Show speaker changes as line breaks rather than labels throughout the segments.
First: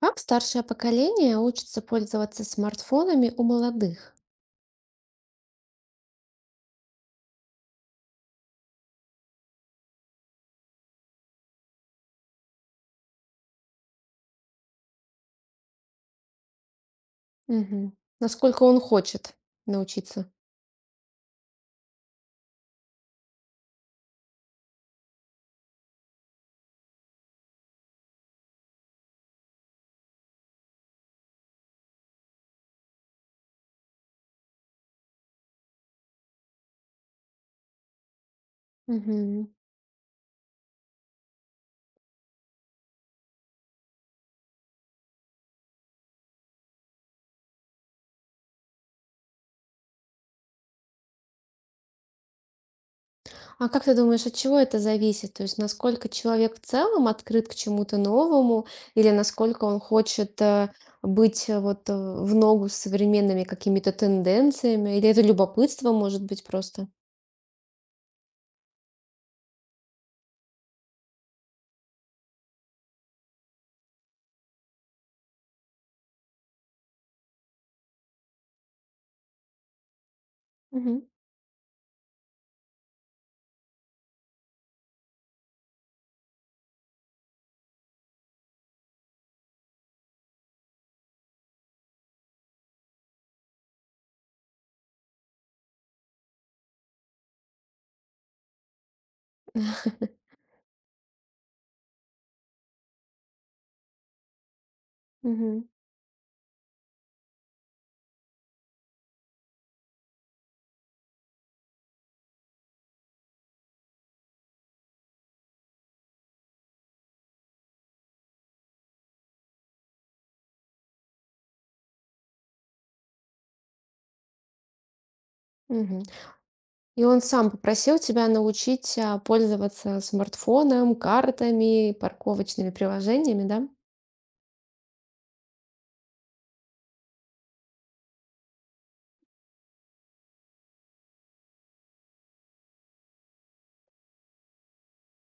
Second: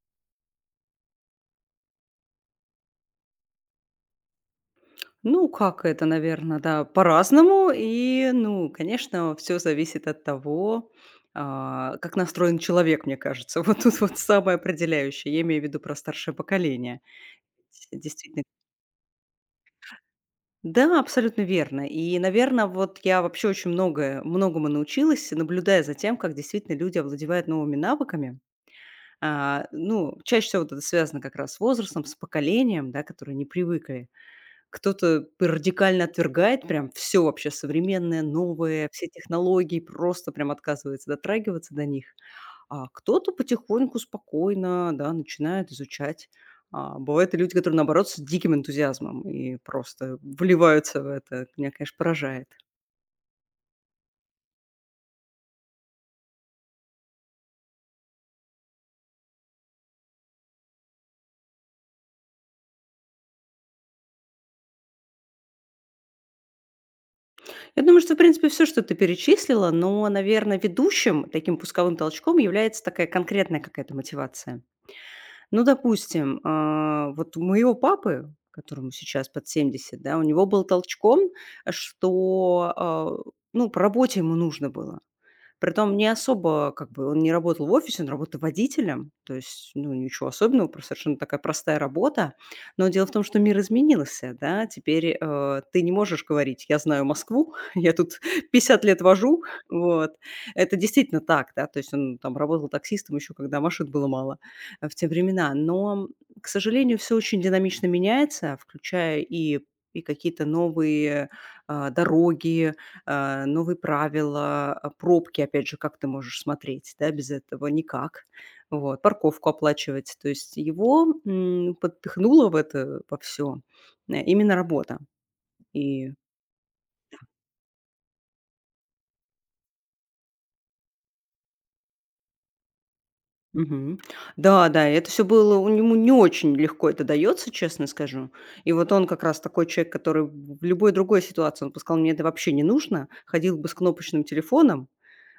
Как старшее поколение учится пользоваться смартфонами у молодых?
Ну, как это, наверное, да, по-разному. И, ну, конечно, все зависит от того, как настроен человек, мне кажется. Вот тут вот самое определяющее. Я имею в виду про старшее поколение. С
Мгм.
действительно.
Насколько он хочет научиться?
Да, абсолютно верно. И, наверное, вот я вообще очень многое многому научилась, наблюдая за тем, как действительно люди овладевают новыми навыками. А, ну, чаще всего вот это связано как раз с возрастом, с поколением, да, которые не привыкли. Кто-то радикально отвергает прям все вообще современное, новое, все
Мгм.
технологии, просто прям отказывается дотрагиваться до них. А кто-то потихоньку, спокойно, да, начинает изучать. А бывают и люди, которые, наоборот, с диким энтузиазмом и просто вливаются в это. Меня, конечно, поражает.
А как ты думаешь, от чего это зависит? То есть насколько человек в целом открыт к чему-то новому, или насколько он хочет быть в ногу с современными какими-то тенденциями, или это любопытство может быть просто?
Я думаю, что, в принципе, все что ты перечислила, но, наверное, ведущим таким пусковым толчком является такая конкретная какая-то мотивация. Ну, допустим, вот у моего папы, которому сейчас под 70, да, у него был
Мгм.
толчком, что, ну, по работе ему нужно было. Притом не особо, как бы, он не работал в офисе, он работал водителем, то есть, ну, ничего особенного, просто совершенно такая простая работа. Но дело в том, что мир изменился, да, теперь, ты не можешь говорить: "Я знаю Москву, я тут 50 лет вожу". Вот. Это действительно так, да, то есть он там работал таксистом еще, когда машин было мало, в те времена.
Мгм.
Но, к сожалению, все очень динамично меняется, включая и какие-то новые, дороги, новые правила, пробки, опять же, как ты можешь смотреть, да, без этого никак, вот, парковку оплачивать. То есть его подпихнуло в это во все именно работа.
Мгм.
И
И он сам попросил тебя научить, пользоваться смартфоном, картами, парковочными приложениями, да?
Мгм. Да, да, и это все было у него не очень легко это дается, честно скажу. И вот он как раз такой человек, который в любой другой ситуации, он бы сказал, мне это вообще не нужно, ходил бы с кнопочным телефоном.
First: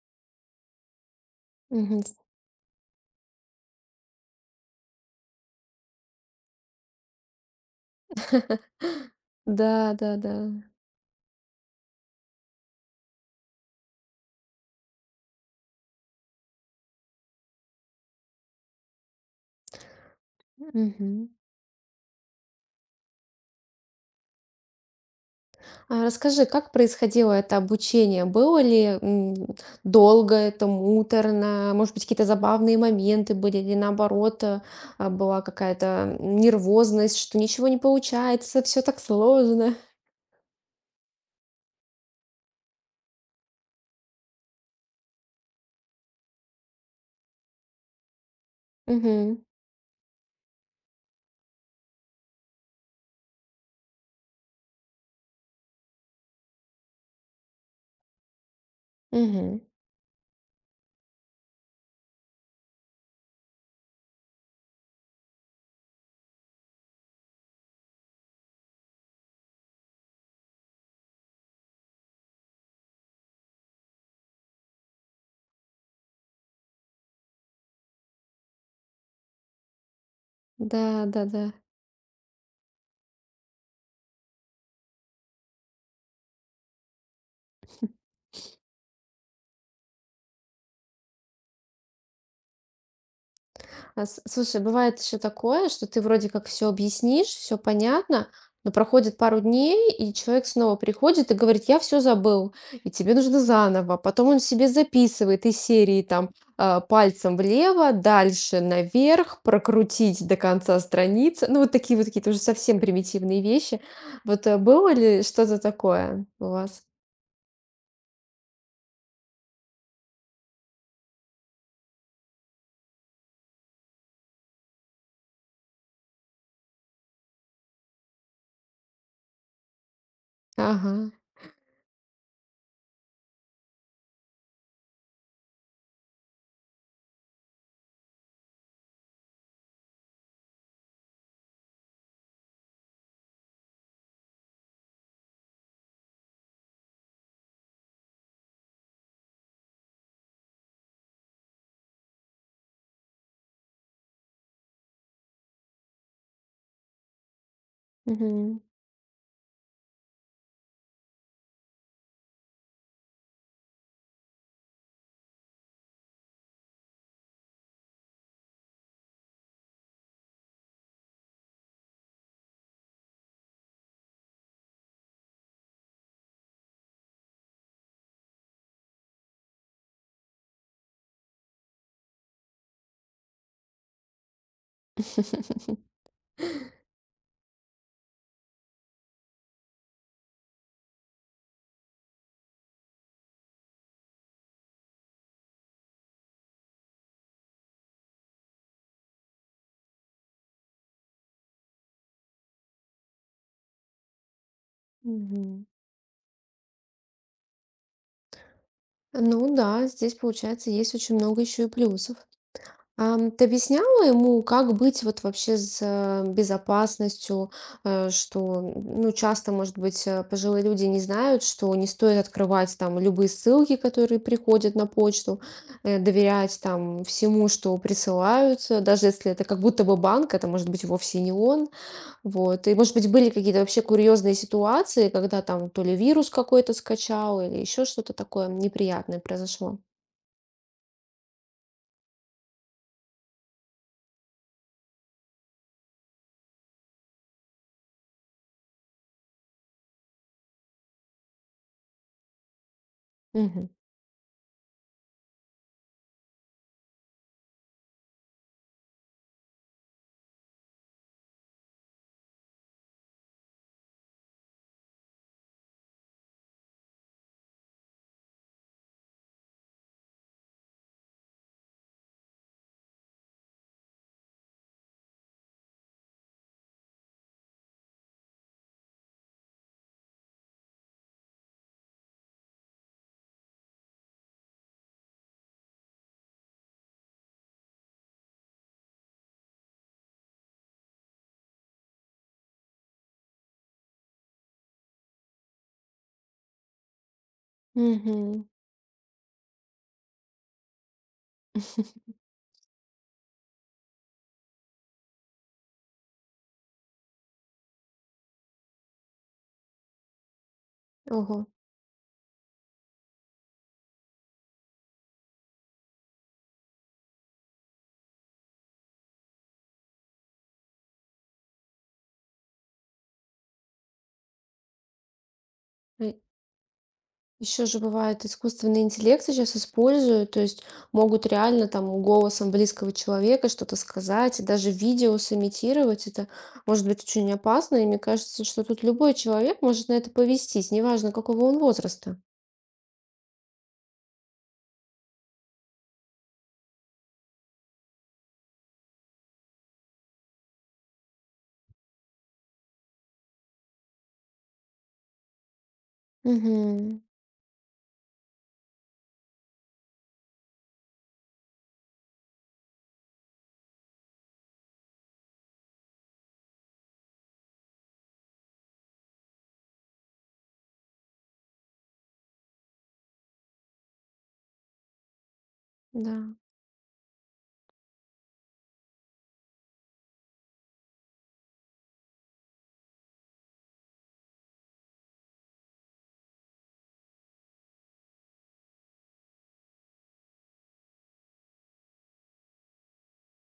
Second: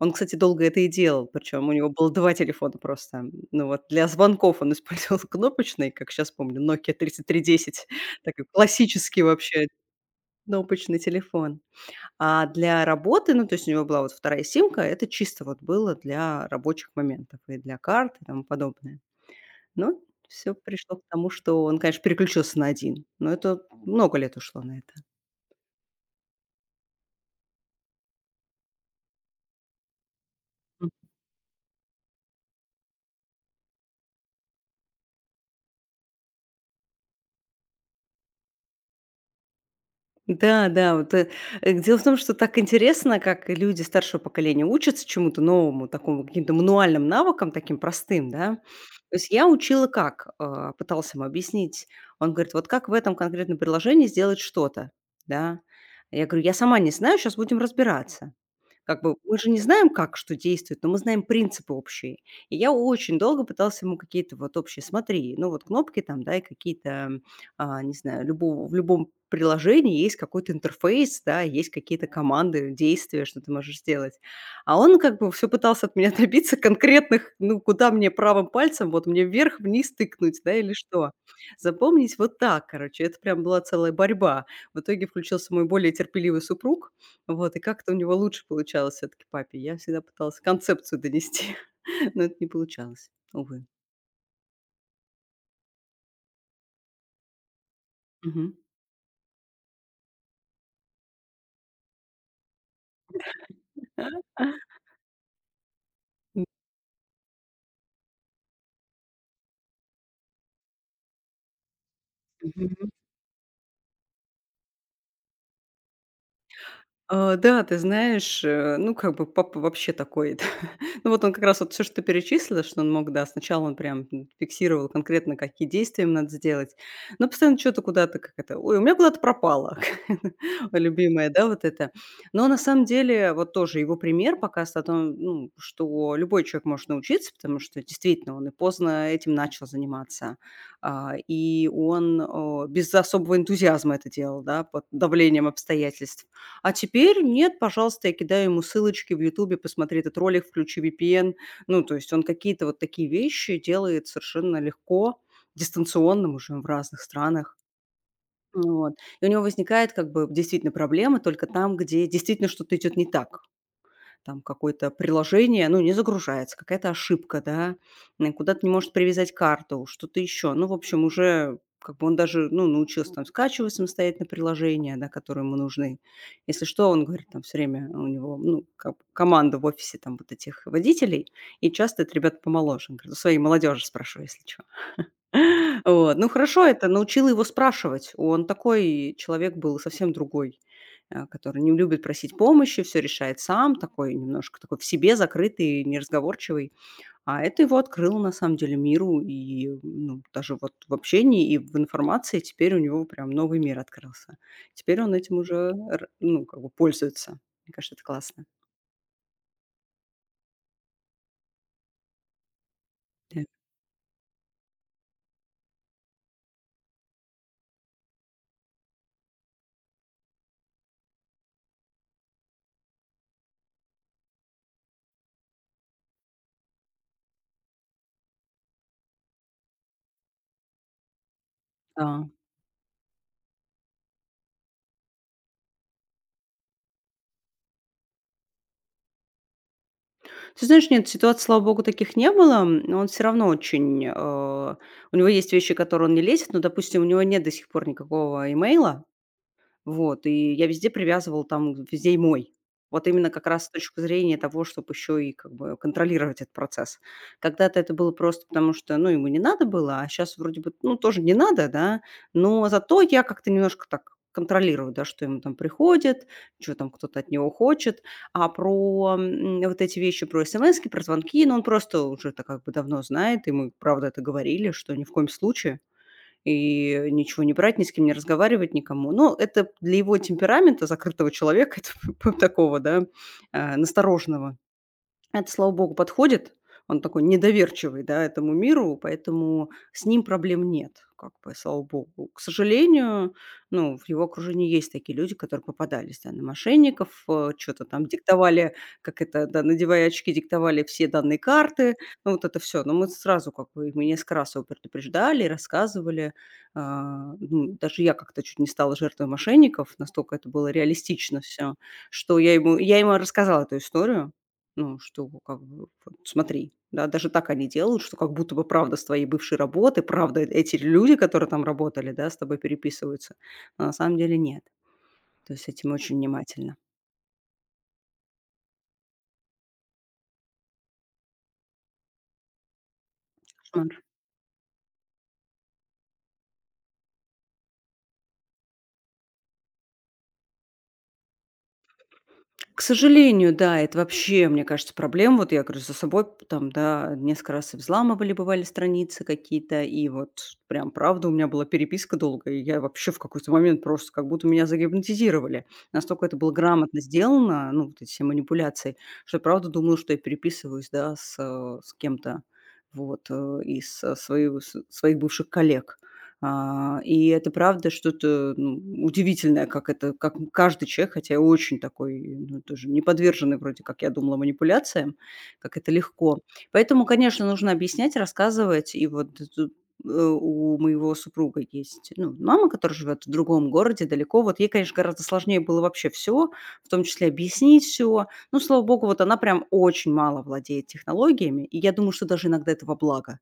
Он, кстати, долго это и делал, причем у него
Мгм.
было 2 телефона просто. Ну вот для звонков он использовал кнопочный, как сейчас помню, Nokia 3310, такой классический вообще
Да, да, да.
кнопочный телефон. А для работы, ну, то есть у него была вот вторая симка, это чисто вот было для рабочих моментов и для карт и тому подобное. Но все пришло к
Мгм.
тому, что он, конечно, переключился на один. Но это много лет ушло на это.
А расскажи, как происходило это обучение? Было ли, долго это, муторно? Может быть, какие-то забавные моменты были или наоборот, была какая-то нервозность, что ничего не получается, все так сложно?
Да, да, вот, дело в том, что так интересно, как люди старшего поколения учатся чему-то новому, такому каким-то мануальным навыкам, таким простым, да. То есть
Мгм.
я учила как, пыталась ему объяснить. Он говорит, вот как в этом конкретном приложении сделать что-то, да. Я говорю, я сама не знаю, сейчас будем разбираться. Как бы мы же
Мгм.
не знаем, как что действует, но мы знаем принципы общие. И я очень долго пыталась ему какие-то вот общие, смотри, ну вот кнопки там, да, и какие-то, не знаю, любого, в любом приложении есть какой-то интерфейс, да, есть какие-то команды, действия, что ты можешь сделать. А он как бы все пытался от меня добиться конкретных, ну, куда мне правым пальцем, вот мне вверх, вниз тыкнуть, да, или
Да,
что.
да-да.
Запомнить вот так, короче, это прям была целая борьба. В итоге включился мой более терпеливый супруг, вот, и как-то у него лучше получалось все таки папе. Я всегда пыталась концепцию донести, но это не получалось, увы.
Слушай, бывает еще такое, что ты вроде как все объяснишь, все понятно, но проходит пару дней, и человек снова приходит и говорит, я все забыл, и тебе нужно заново. Потом он
Мгм.
себе записывает из серии там пальцем влево, дальше наверх, прокрутить до конца страницы. Ну, вот такие вот какие-то уже совсем примитивные вещи. Было ли что-то такое у вас?
А, да, ты знаешь, ну, как бы папа вообще такой. Ну, вот он как раз вот все что ты перечислила, что он мог, да, сначала он прям, фиксировал конкретно, какие действия им надо сделать, но постоянно что то куда-то, как это: "Ой, у меня куда-то пропало".
Ага.
Любимое, да, вот это. Но на самом деле вот тоже его пример показывает, о том, ну, что любой человек может научиться, потому что действительно он и поздно этим начал заниматься. А, и он, без особого энтузиазма это делал, да, под давлением обстоятельств. А теперь нет, пожалуйста, я кидаю ему ссылочки в "Ютубе", посмотри этот ролик, включи VPN. Ну, то есть он какие-то вот такие вещи делает совершенно легко, дистанционно, мы живем в разных странах.
Мгм.
Вот. И у него возникает как бы действительно проблема только там, где действительно что-то идет не так, там какое-то приложение, ну, не загружается, какая-то ошибка, да, куда то не может привязать карту, что-то еще. Ну, в общем, уже как бы он даже, ну, научился там скачивать самостоятельно приложения, да, которые ему нужны. Если что, он говорит, там все время у него, ну, как бы команда в офисе там вот этих водителей, и часто это ребята помоложе. Он говорит, у своей молодежи спрошу, если что. Вот. Ну, хорошо, это научило его спрашивать. Он такой человек был совсем другой, который не любит просить помощи, все решает сам, такой немножко такой в себе закрытый, неразговорчивый. А это его открыло, на самом деле, миру. И, ну, даже вот в общении и в информации теперь у него прям новый мир открылся. Теперь он этим
Мгм.
уже р ну, как бы пользуется. Мне кажется, это классно.
Ну да, здесь, получается, есть очень много еще и плюсов. Ам,
Э,
ты объясняла ему, как быть вот вообще с безопасностью, э, что, ну, часто, может быть, пожилые люди не знают, что не стоит открывать там любые ссылки, которые приходят на почту, доверять там всему, что присылают, даже если это как будто бы банк, это может быть вовсе не он,
Да.
вот. И, может быть, были какие-то вообще курьезные ситуации, когда там то ли вирус какой-то скачал или еще что-то такое неприятное произошло.
Ты знаешь, нет, ситуаций, слава богу, таких не было, но он все равно очень, у него есть вещи, которые он не лезет. Но, допустим, у него нет до сих пор никакого имейла. Вот, и я везде привязывала там, везде и мой. Вот именно как раз
Мгм.
с точки зрения того, чтобы еще и как бы контролировать этот процесс. Когда-то это было просто потому, что, ну, ему не надо было, а сейчас вроде бы, ну, тоже не надо, да, но зато я как-то немножко так контролирую, да, что ему там приходит, что там кто-то от него хочет, а про вот эти вещи, про смс, про звонки, ну, он просто уже так как бы давно знает, и мы, правда, это говорили, что ни в коем случае, и ничего не брать, ни с кем не разговаривать, никому. Но это для его темперамента, закрытого человека, это такого, да, настороженного, это, слава богу, подходит. Он такой недоверчивый, да, этому миру, поэтому с ним проблем нет, как бы, слава богу. К сожалению, ну, в его окружении есть такие люди, которые попадались, да, на мошенников, что-то там
Мгм.
диктовали, как это, да, надевая очки, диктовали все данные карты, ну, вот это все. Но мы сразу, как бы, мы несколько раз его предупреждали, рассказывали. А, ну, даже я как-то чуть не стала жертвой мошенников, настолько это было реалистично
Ого.
все, что я ему рассказала эту историю, ну, что как бы вот смотри, да, даже так они делают, что как будто бы правда с твоей бывшей работы, правда эти люди, которые там работали, да, с тобой переписываются, а на самом деле нет. То есть с этим очень внимательно.
Еще же бывает, искусственный интеллект сейчас используют, то есть могут реально там голосом близкого человека что-то сказать, и даже видео сымитировать. Это может быть очень опасно, и мне кажется, что тут любой человек может на это повестись, неважно какого он возраста.
К сожалению, да, это вообще, мне кажется, проблема. Вот я говорю, за собой там, да, несколько раз и взламывали, бывали страницы какие-то, и вот прям, правда, у меня была переписка долгая, и я вообще в какой-то момент просто как будто меня загипнотизировали. Настолько это было
Угу.
грамотно сделано, ну, вот эти все манипуляции, что я, правда, думала, что я переписываюсь, да, с кем-то, вот, из своих бывших коллег. А, и это правда что-то, ну, удивительное, как это как каждый человек, хотя я очень такой, ну, тоже не подверженный вроде как, я думала, манипуляциям, как это
Да.
легко. Поэтому, конечно, нужно объяснять, рассказывать. И вот тут, э, у моего супруга есть, ну, мама, которая живет в другом городе, далеко. Вот ей, конечно, гораздо сложнее было вообще все, в том числе объяснить все. Ну, слава богу, вот она прям очень мало владеет технологиями, и я думаю, что даже иногда это во благо.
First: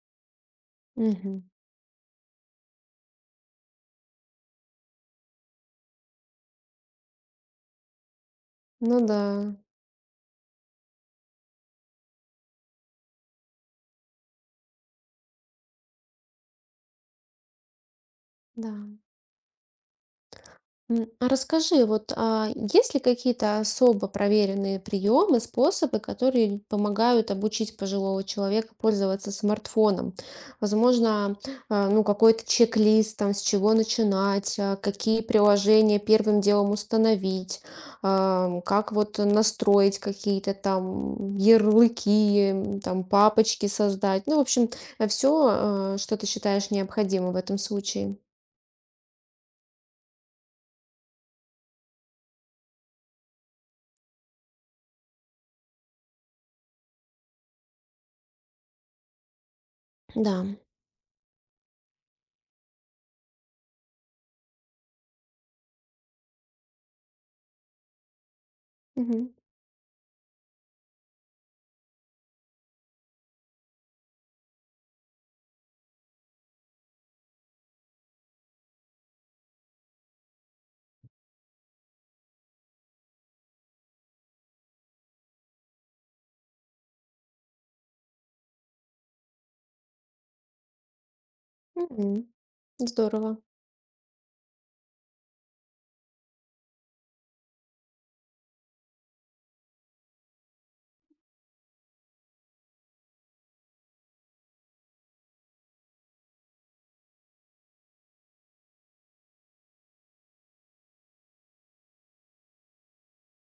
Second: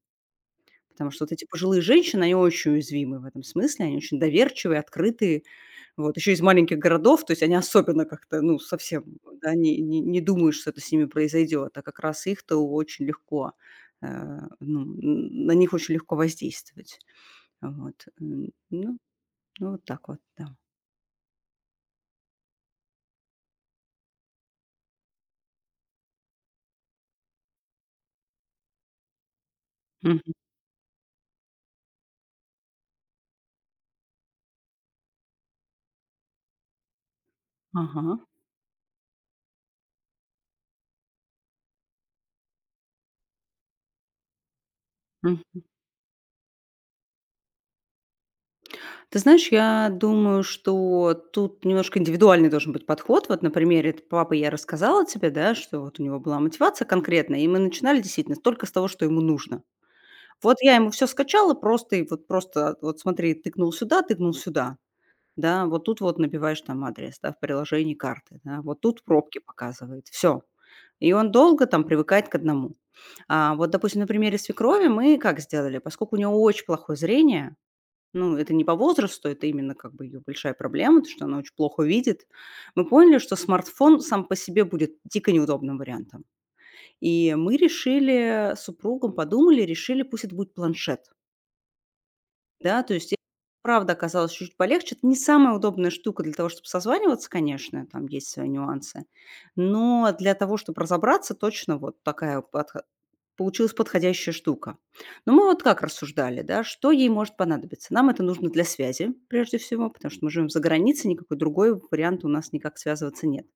Потому что вот
Мгм.
эти пожилые женщины, они очень уязвимы в этом смысле, они очень доверчивые, открытые, вот, еще из маленьких городов, то есть они особенно как-то, ну,
Ну
совсем,
да,
да, не думают, что это с ними произойдет, а как раз их-то очень легко, э, ну, на них очень легко воздействовать, вот,
да.
ну, вот так вот, да.
М, а расскажи, вот, есть ли какие-то особо проверенные приемы, способы, которые помогают обучить пожилого человека пользоваться смартфоном?
Мгм.
Возможно, ну, какой-то чек-лист, там, с чего начинать, какие приложения первым делом установить,
Ага.
ам, как вот настроить какие-то там ярлыки, м, там, папочки создать. Ну, в общем, все, что ты считаешь необходимым в этом случае.
Ты знаешь, я думаю, что тут немножко индивидуальный должен быть подход. Вот на примере т папы я рассказала тебе, да, что вот у него была мотивация конкретная, и мы начинали действительно только с того, что ему нужно.
Да.
Вот я ему все скачала просто, и вот просто вот смотри, тыкнул сюда, да, вот тут вот набиваешь там адрес, да, в приложении карты, да, вот тут
Мгм.
пробки показывает, все. И он долго там привыкает к одному. А вот, допустим, на примере свекрови мы как сделали? Поскольку у нее очень плохое зрение, ну, это не по возрасту, это именно как бы ее большая проблема, то, что она очень плохо видит. Мы поняли, что смартфон сам по себе будет дико неудобным вариантом. И мы решили, с супругом подумали, решили, пусть это будет планшет.
Мгм.
Да, то есть, и
Здорово.
правда оказалось чуть-чуть полегче. Это не самая удобная штука для того, чтобы созваниваться, конечно, там есть свои нюансы, но для того, чтобы разобраться, точно вот такая получилась подходящая штука. Но мы вот как рассуждали, да, что ей может понадобиться. Нам это нужно для связи, прежде всего, потому что мы живем за границей, никакой другой вариант у нас никак связываться нет.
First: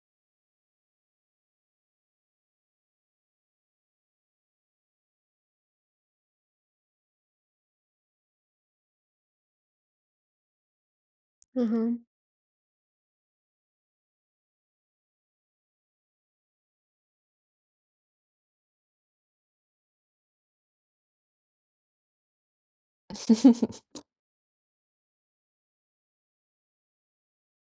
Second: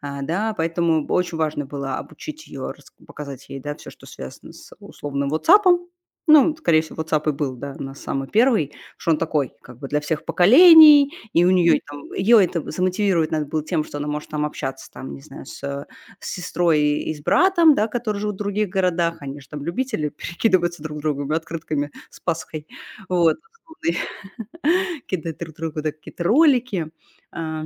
А, да, поэтому очень важно было обучить ее, показать ей, да, все, что связано с условным "Ватсапом". Ну, скорее всего, "Ватсап" и был, да, у нас самый первый, что он такой как бы для всех поколений, и у нее. Мгм.
Мгм.
Там её это замотивировать надо было тем, что она может там общаться, там, не знаю, с сестрой и с братом, да, которые живут в других городах. Они же там любители перекидываться друг другом открытками с Пасхой. Вот, кидать друг другу, да, какие-то ролики. А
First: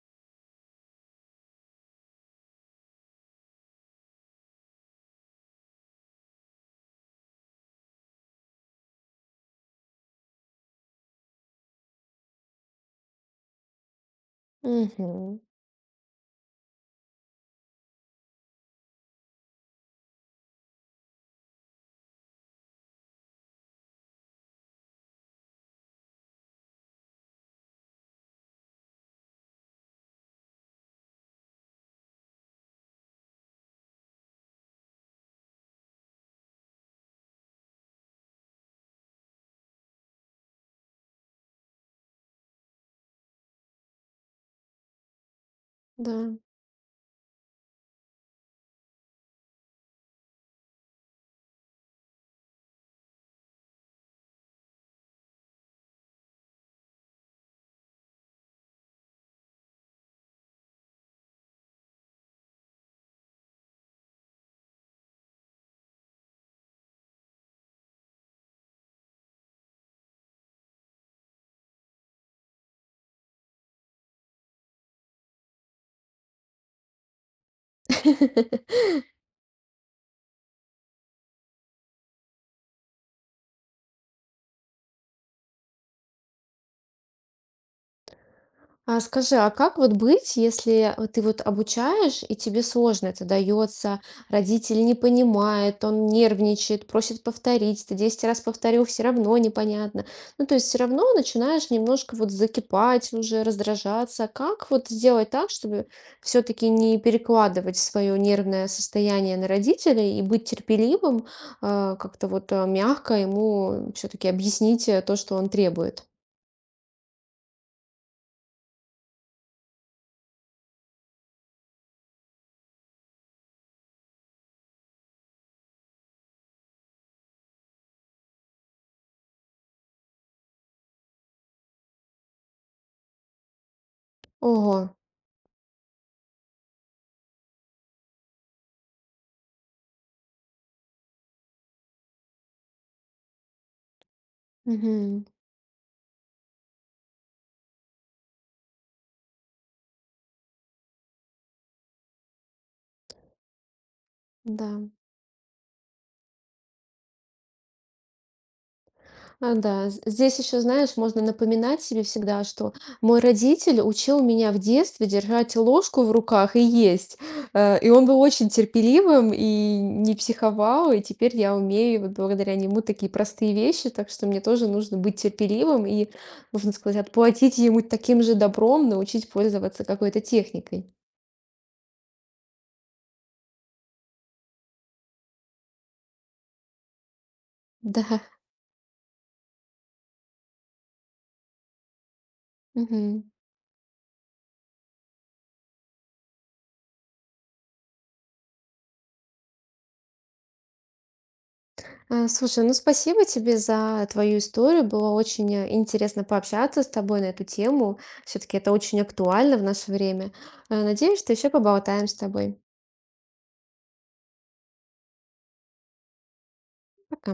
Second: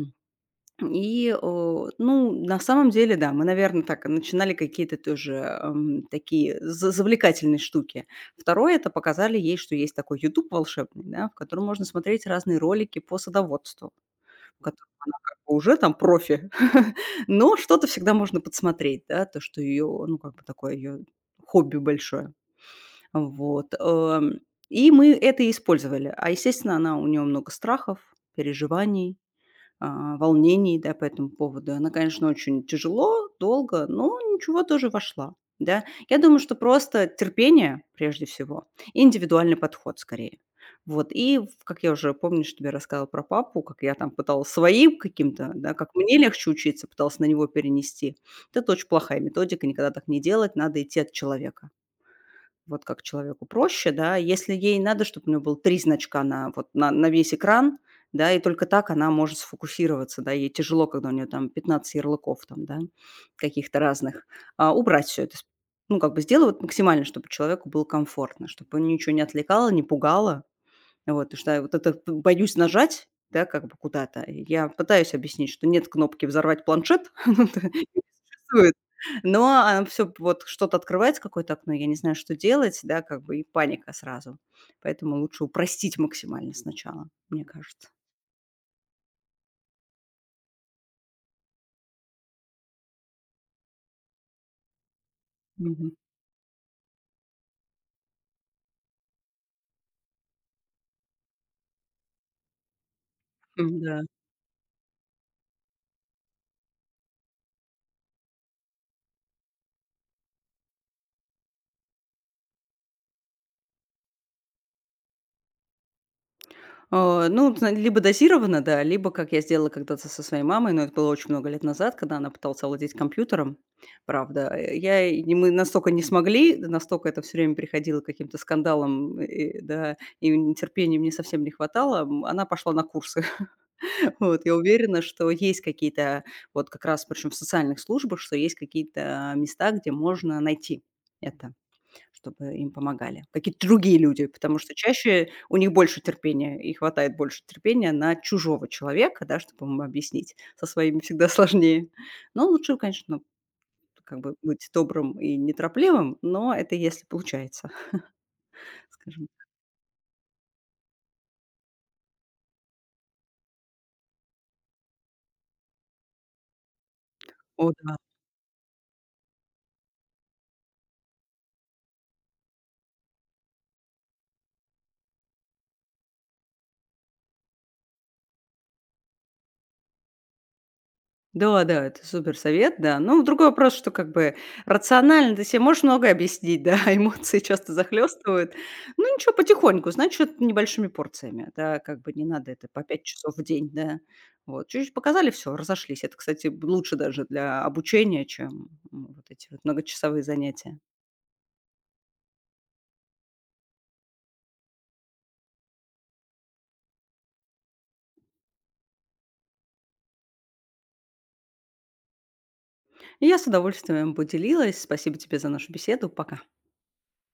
ну, на самом деле, да, мы, наверное, так начинали какие-то тоже такие завлекательные штуки. Второе, это показали ей, что есть такой YouTube волшебный, да, в котором можно смотреть разные ролики по садоводству, в котором она как
Мгм.
бы уже там профи. Но что-то всегда можно подсмотреть, да, то, что ее, ну, как бы такое ее хобби большое. Вот. И мы это и использовали. А, естественно, она, у нее много страхов, переживаний, волнений, да, по этому поводу. Она, конечно, очень тяжело, долго, но ничего, тоже вошла, да. Я думаю, что просто терпение прежде всего, и индивидуальный подход скорее. Вот, и в как я уже, помнишь, тебе рассказывала про папу, как я там пыталась своим каким-то, да, как мне
Да.
легче учиться, пыталась на него перенести. Вот. Это очень плохая методика, никогда так не делать, надо идти от человека. Вот как человеку проще, да. Если ей надо, чтобы у нее было 3 значка на вот на весь экран, да, и только так она может сфокусироваться, да. Ей тяжело, когда у нее там 15 ярлыков там, да, каких-то разных. А, убрать все это, с ну, как бы сделать максимально, чтобы человеку было комфортно, чтобы ничего не отвлекало, не пугало. Вот, потому что я вот это боюсь нажать, да, как бы куда-то. Я пытаюсь объяснить, что нет кнопки "взорвать планшет", ну это не существует. Но все вот что-то открывается, какое-то окно, я не знаю, что делать, да, как бы и паника сразу. Поэтому лучше упростить максимально сначала, мне кажется.
А скажи, а как вот быть, если вот ты вот обучаешь, и тебе сложно это дается, родитель не понимает,
Мгм.
он нервничает, просит повторить, ты 10 раз повторил, все равно непонятно. Ну, то есть все равно начинаешь немножко вот закипать уже,
М-да.
раздражаться. Как вот сделать так, чтобы все-таки не перекладывать свое нервное состояние на родителей и быть терпеливым, как-то мягко ему все-таки объяснить то, что он требует?
Ну, зна либо дозированно, да, либо, как я сделала когда-то со своей мамой, но это было очень много лет назад, когда она пыталась овладеть компьютером. Правда, я и не мы настолько не смогли, да, настолько это все время приходило к каким-то скандалам, да, и терпения мне совсем не хватало. Она пошла на курсы. Вот, я
Ого.
уверена, что есть какие-то, вот как раз, причем в социальных службах, что есть какие-то места, где можно найти это, чтобы им помогали. Какие-то другие люди, потому что
Мгм.
чаще у них больше терпения, и хватает больше терпения на чужого человека, да, чтобы ему объяснить. Со своими всегда сложнее. Но лучше, конечно, как бы
Да.
быть добрым и неторопливым, но это если получается, скажем.
А, да, з здесь еще, знаешь, можно напоминать себе всегда, что мой родитель учил меня в детстве держать ложку в руках и есть.
О,
И
да.
он был очень терпеливым и не психовал, и теперь я умею вот благодаря нему такие простые вещи, так что мне тоже нужно быть терпеливым и, можно сказать, отплатить ему таким же добром, научить пользоваться какой-то техникой.
Да, да, это супер совет, да. Ну, другой вопрос, что как бы рационально ты себе можешь многое объяснить, да, эмоции часто
Да.
захлестывают. Ну, ничего, потихоньку, значит, небольшими порциями, да, как бы не надо это по 5
Мгм.
часов в день, да. Вот, чуть-чуть показали, все, разошлись. Это, кстати, лучше даже для обучения, чем вот эти вот многочасовые занятия.
Слушай, ну спасибо тебе за твою историю. Было очень интересно пообщаться с тобой на эту тему. Все-таки это очень актуально в наше время. Э, надеюсь, что еще поболтаем с тобой.
И я с удовольствием поделилась. Спасибо тебе за нашу беседу. Пока.
Пока.